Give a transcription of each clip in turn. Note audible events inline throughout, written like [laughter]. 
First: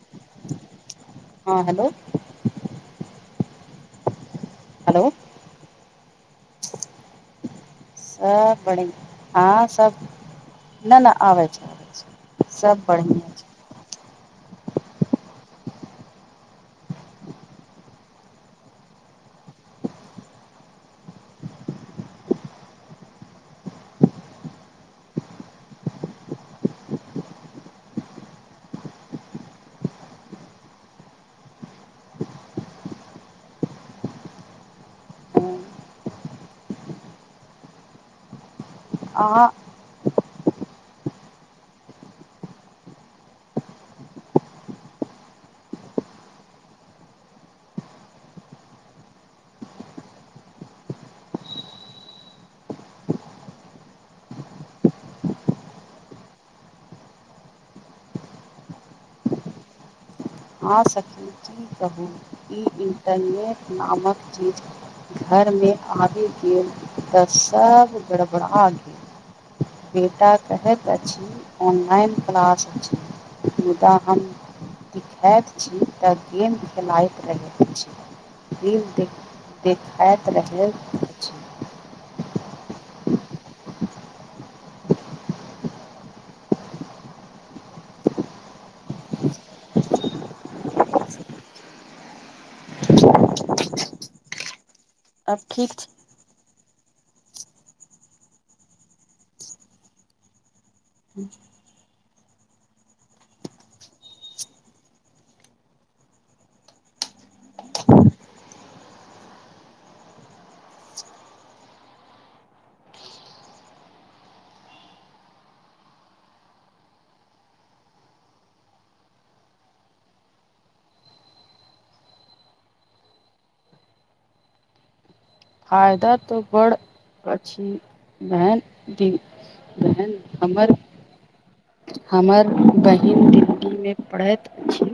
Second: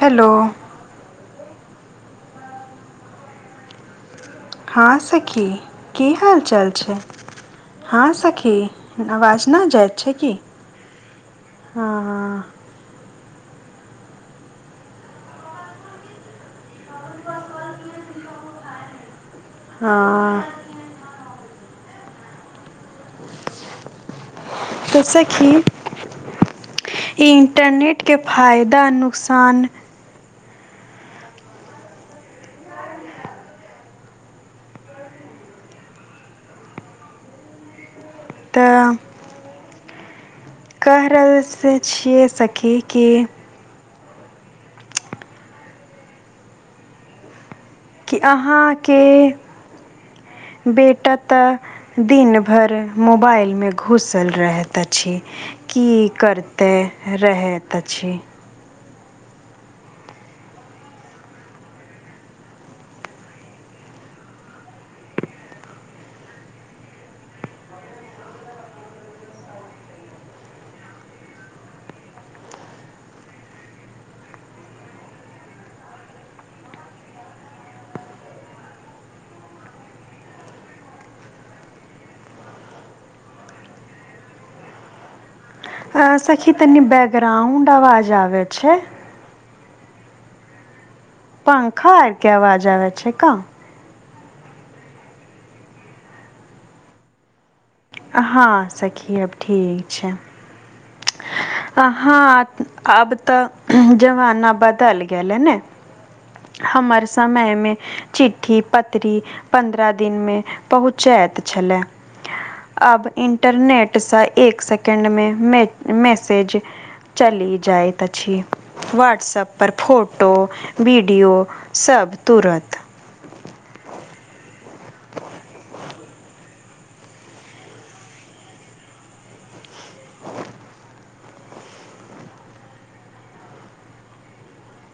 Hello हॅ hello हाॅं hello सखी की हाल चाल छै? हाॅं सखी सब अवाज ना जायत छै की? न न आबइ छै आबइ छै सब बढ़ियां [unintelligible] हॅं तो सखी इन्टरनेटके फायदा नुकसान छै तऽ आहाॅं कहि रहल छियै सखी कि कि अहाँके बेटा तऽ दिन भर मोबाइलमे घुसल रहैत अछि की करते रहैत अछि? हॅं सखी की कहू ई इन्टरनेट नामक चीज घर मे आबी गेल तऽ सब गड़बड़ा गे बेटा कहैत अछि ऑनलाइन क्लास अछि मुदा हम ऐत छी तऽ गेम खेलाइत रहैत अछी रील देख देखाइत रहेल हाॅं सखी तनी बैकग्राउंड अवाज आबे छै पंखा आरके अवाजबे छै क? आब ठीक छै हाॅं सखी अब ठीक छै। हँ तऽ आब तऽ जमाना बदल गेलै ने हमर समयमे चिठ्ठी पतरी पन्द्रह दिन मे पहुँचैत छलए अब इंटरनेटसँ एक सेकंड मे मै मैसेज चली जाइत अछि व्हाट्सप पर फोटो वीड विडियो सब तुरत फायदा तऽ बढ़ अछि मैन दी तहेन हमर हमर बहिन दिल्लीमे पढैत अछि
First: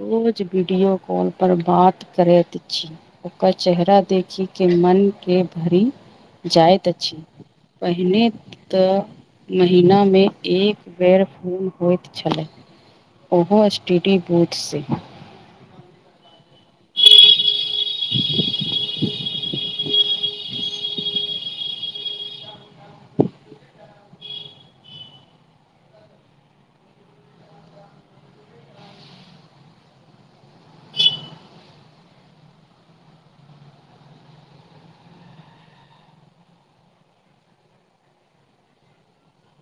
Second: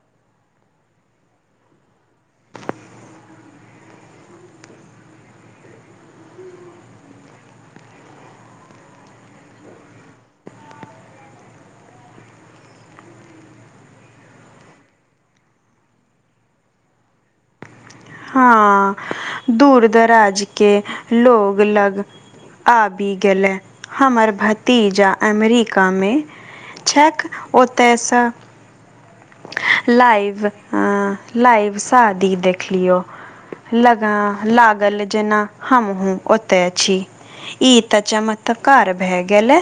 रोज वीडियो कॉल पर बात करे किछ ओकर चेहरा देखि के मनके भरि जाइत अछि। पहिने त महिनामे एक बेर फोन होइत छले ओहो एसटीडी बूथ से। हँ दूर दराज के लोग लग। आबि गेलै हमर भतीजा अमेरिकामे। छैथ ओतै स लाइव-लाइव शादी देखलियौ। लग लागल जेना हमहुं ओतहि छी। ई त चमत्कार भए गेले।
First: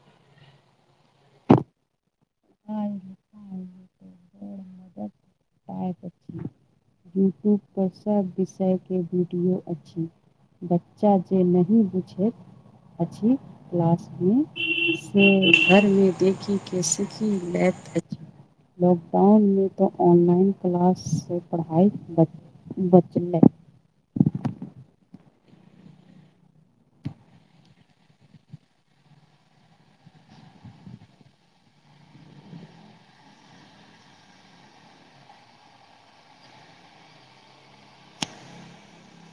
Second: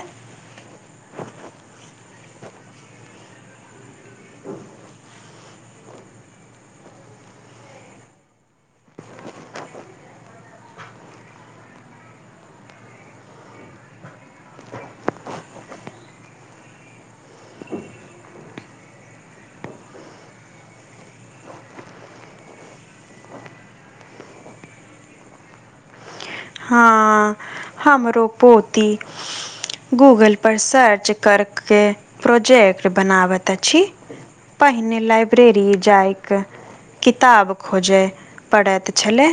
आइ आइ तऽ बड़ मदद यूट्यूबपर सब विषयके वीडियो अछि। बच्चा जे नहि बुझैत अछि। क्लास मे से घरमे देखीके सीखी लैत अछि। लॉकडाउनमे तो ऑनलाइन क्लाास से पढ़ाई बच बचल लए। हँ, हमरो पोती। गूगलपर सर्च करके प्रोजेक्ट बनाबैत अछि। पहिने लाइब्रेरी जाइक किताब खोजे पड़त छलय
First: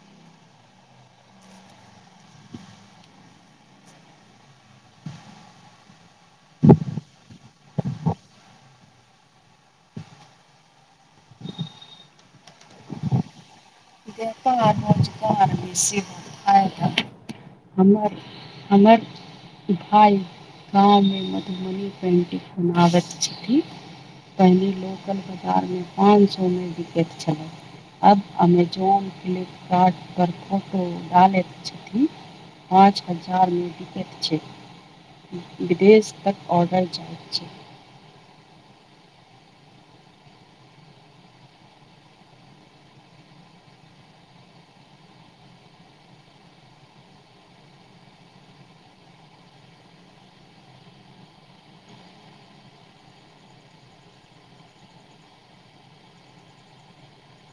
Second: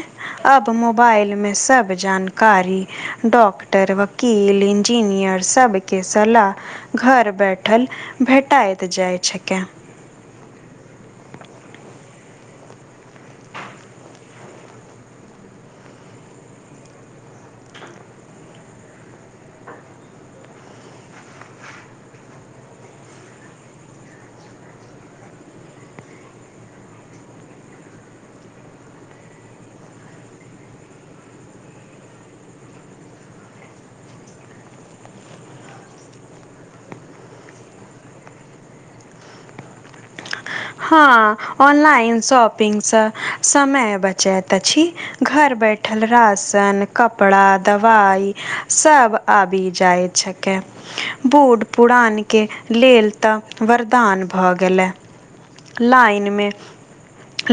अब मोबाइल मे सब जानकारी डॉक्टर, वकील, इंजीनियर सबके सलाह घर बैठल भेटाइत जाइ छिके। इक आरचिक आर बस आत [unintelligible] हमरा, हमरा। भाइ गाँवमे मधुबनी पेन्टिंग बनाबैत छथिन। पहिने लोकल बाजार मे पाँच सए मे बिकैत छलै आब अमे जोन फ्लिपकार्ट पर फोटो डालैत छथिन। पाँच हजारमे बिकैत छै। विदेश तक ऑर्डर जाइत छै। हँ, ऑनलाइन शॉपिंगसँ समय बचैत अछि। घर बैठल राशन कपड़ा दवाई सब आबि जाइ्छकेै। बूढ़ पुरानके लेल त वरदान भ गेले। लाइन मे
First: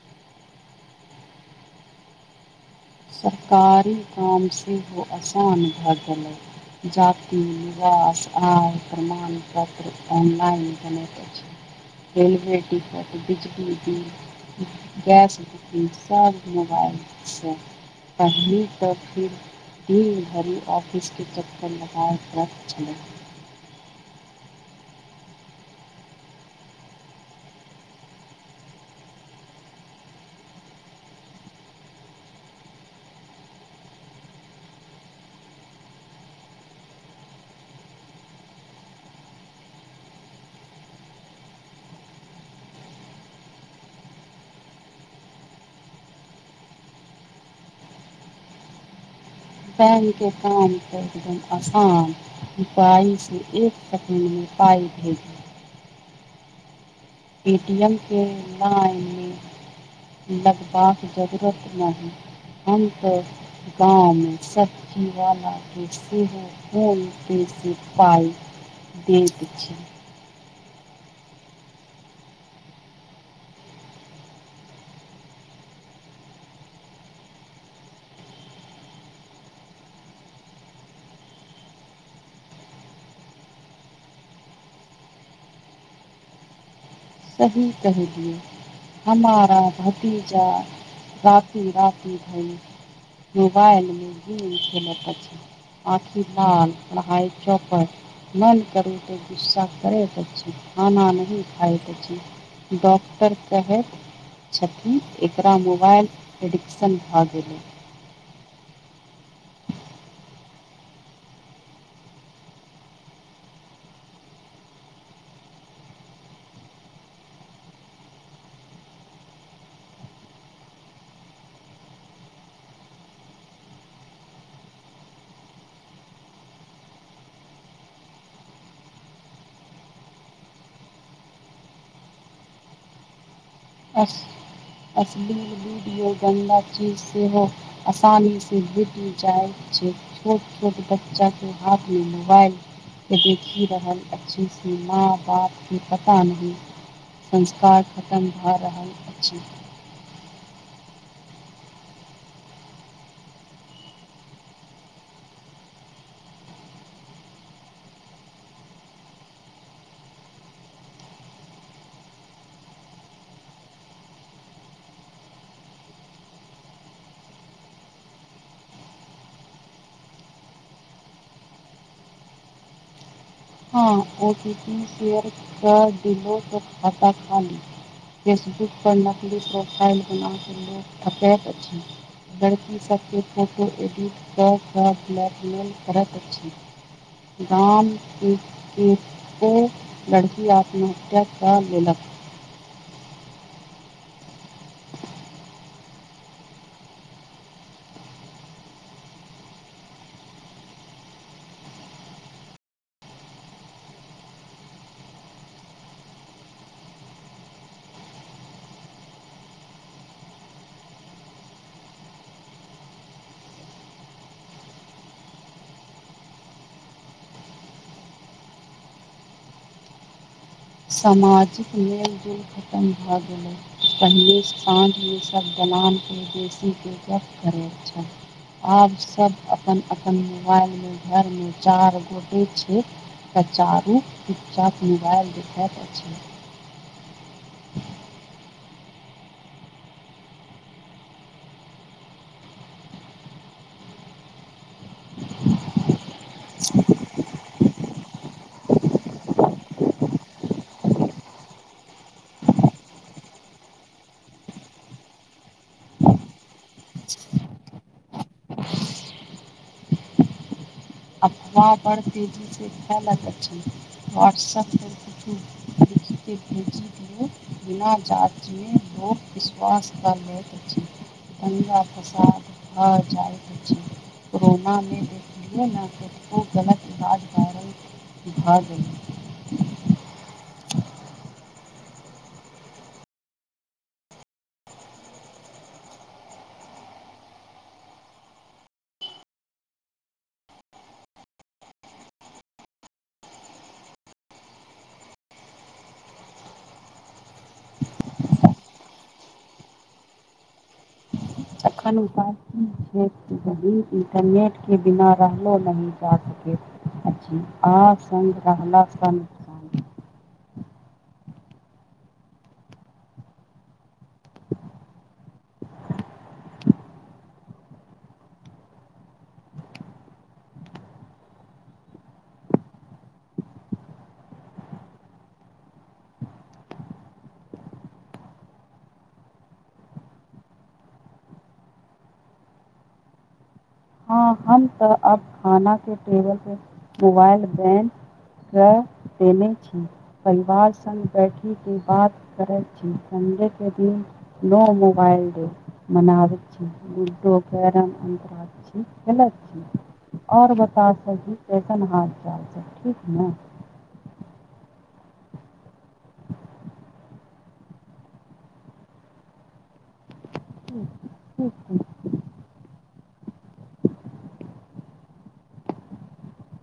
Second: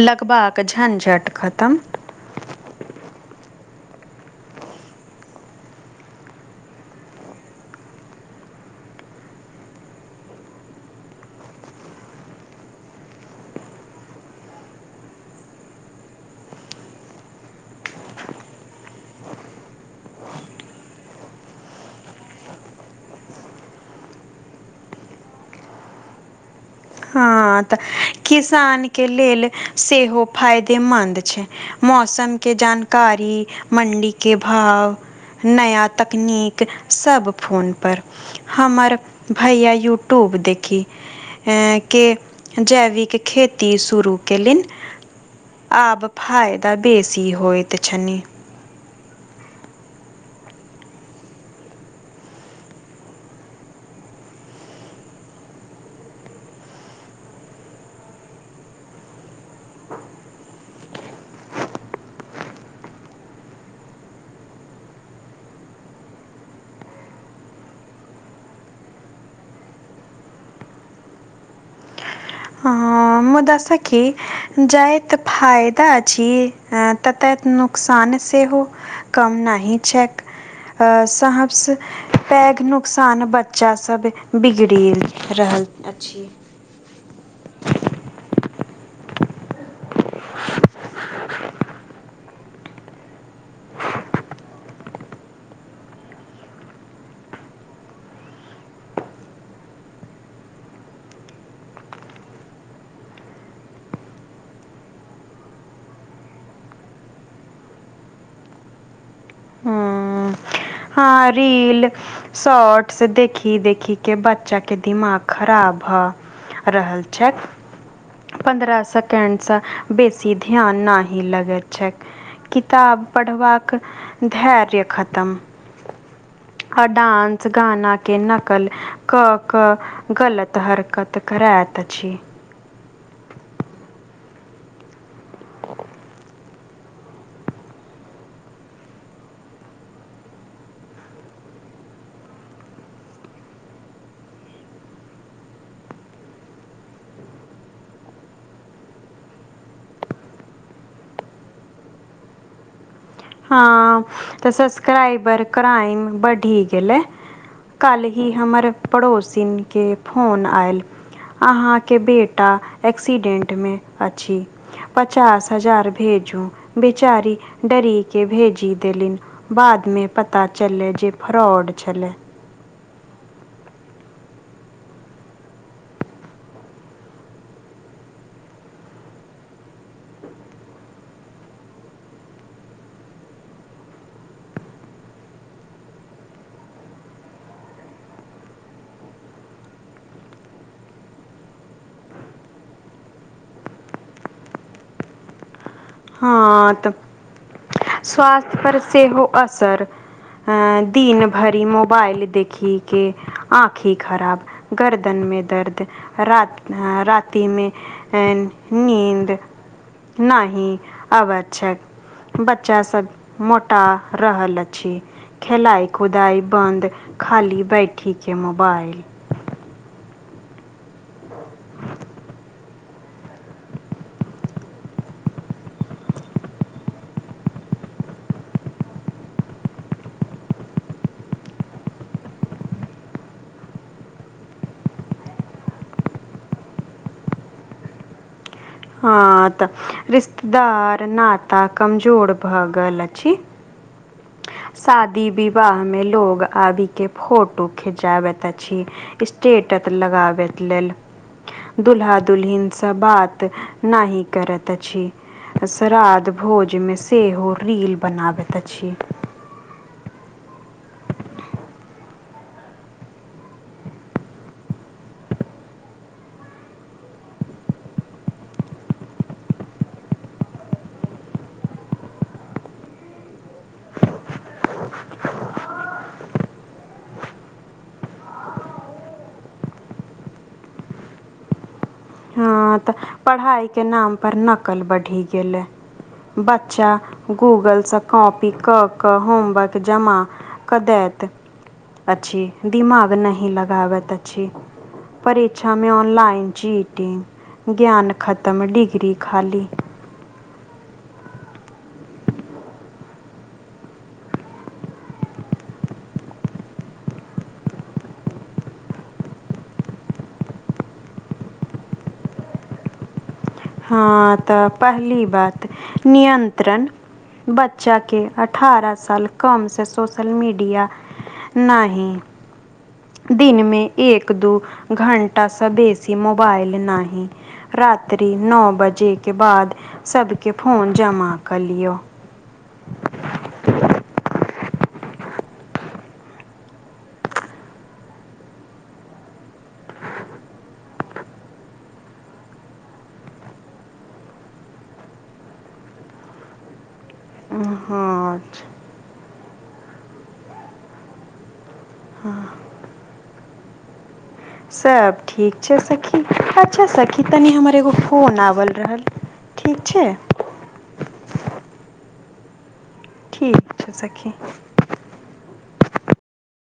लगबाक झंझट खतम। सरकारी काम सेहो आसान भ गेलै। जाति, आवास और प्रमाणपत्र ऑनलाइन कर [inaudible] रेल बेटी कट बिजली बिल गैस बुकिंग सभ मोबाइलसँ पढ़ले त फिर भी भरि ऑफिस के चक्कर लगाए रखै छल। हँ, त किसान के लेल सेहो फायदेमन्द छै। मौसम के जानकारी, मण्डी के भाव नया तकनीक सभ फोनपर। हमर भैया यूट्यूब देखी है, के जैविक खेती शुरू कयलनि आब फायदा बेसी होइत छनि। बैंक के काम तऽ एकदम आसान पइसँ एक सेकेण्डमे पाइ भेज ऐटीएम के लाइनमे लगबाक जरूरत नाहि। हम तऽ गाँव मे सब्जीवाला के सेहो फोन पे से पाइ देत छी। हँ, मुदा सखी जाएते फायदा अछी हैं ततयत नुकसान सेहो कम नाहि छैक आ सबसे पैघ नुकसान बच्चा सब बिगड़ि रहल अछि। सही कहेलियै। हमारा भतीजा राती-राती भईर मोबाइल में गेम खेलत अछि। आंखी लाल पढाइ चौपट मन करू तऽ गुस्सा करैत अछि खाना नहि खाइत अछि। डॉक्टर कहैत छथिन एकरा मोबाइल एडिक्शन भऽ गेलै हूँ, हँ रील शॉट्स देखी देखीके बच्चा के दिमााग खराब भ रहल छथि। पन्द्रह सेकडसँ बेसी ध्यान ना ही लगैत छै। किताब पढ़बाक धैर्य खतम आ डांस गाना के नकल कऽ कऽ गलत हरकत करैत अछी। अश्लील वीडियो गन्दा चीज सेहो आसानी से भेटी जाइ छै छोट छोट बच्चा के हाथ मे मोबाइल की देखी रहल अछि से माँ बापके पता नहि संस्कार खतम भए रहल अछि। हँ तऽ सबस्क्राइबर क्राइम बढि गेलै कल्हि हमर पड़ोसिनके फोन आयल अहाँके बेटा एक्सीडेंटमे अछि। पचास हजार भेजू बेचारी डरी के भेजी देलिन बादमे पता चललय जे फ्रॉड छलय हँ ओ टी पी शेयर क दिलो त खाता खाली फेसबुक पर नकली प्रोफाइल बना के लोक ठकैत अछि। लड़की सभके फोटो एडिट कऽ क ब्लैकमेल करत अछि। गाम एक लड़की आत्महत्या कर लेलक। हँ तऽ स्वास्थ पर सेहो असर हाॅं दिनभरि मोबाइल देखिक के आँखि खराब गर्दन मे दर्द रात राति मे नींद नाहि आबैत छै बच्चा सब मोटा रहल अछि। खेलाई कुदाई बन्द खाली बैठी के मोबाइल सामाजिक मेलजल खतम भ गेलै। पहिले साँझमे सब दलानके बेसी के वक्त धरल छल। आब सब अपन-अपन मुबाएल मे घरमे चार गोटे छै। आ चारु अच्छा से मुबाएल देखत अछि। [inaudible] हां तऽ रिश्तेदार नाता कमजोर भऽ गेल अछि। शादी-विवाह मे लोग आबी के फोटो खिंचाबैत अछि। स्टेटत लगाबैत लेल। दुल्हा दुलहिन से बात नाहि करत अछि। अ श्राद्ध भोज मे सेहो रील बनाबैत अछि। वा बड़ तेजी से फैलत अछि वाट्सअप किछु लिख के भेजी। लोक बिना जाँचमे लोक विश्वास कऽ लैत अछि। दंगा फसाद भ जाय अछि, कोरोना मे देख लिये नै कतबो गलत [unintelligible] भ गेलै। हां तऽ पढ़ाई के नाम पर नकल बढ़ि गेलै। बच्चा गूगल से कॉपी क क होमवक जमा क दैत अछि, दिमाग नहि लगाबत अछि। परीक्षामे ऑनलाइन चीटिंग, ज्ञान खत्म डिग्री खाली। एखन उपाय ई छै यदि इन्टरनेटके बिना रहलो नहि जा सकैत अछि आ संग रहला सन हां तऽ पहली बात नियन्त्रण बच्चा के अठारह साल कम से सोशल मीडिया नहि दिन में एक दु घंटा से बेसी मुबाएल नहि रात्रि नौ बजेके बाद सबके फोन जमा कऽ लियौ। हां हम तऽ अब खाना के टेबल पे मुबाएल बैन काय देने छी। परिवार संग बैठी के बात करै छी, संडे के दिन नो मुबाएल डे मनाबैत छी, लूडो, कैरम, अन्तरा खेलैत छी और बताउ सखी कैसन हाल-चाल सब ठीक नै। सब ठीक छै सखी, अच्छा सखी तनि हमर एगो फोन आवल रहल। ठीक छै। हुं ठीक छै। ठीक छै सखी।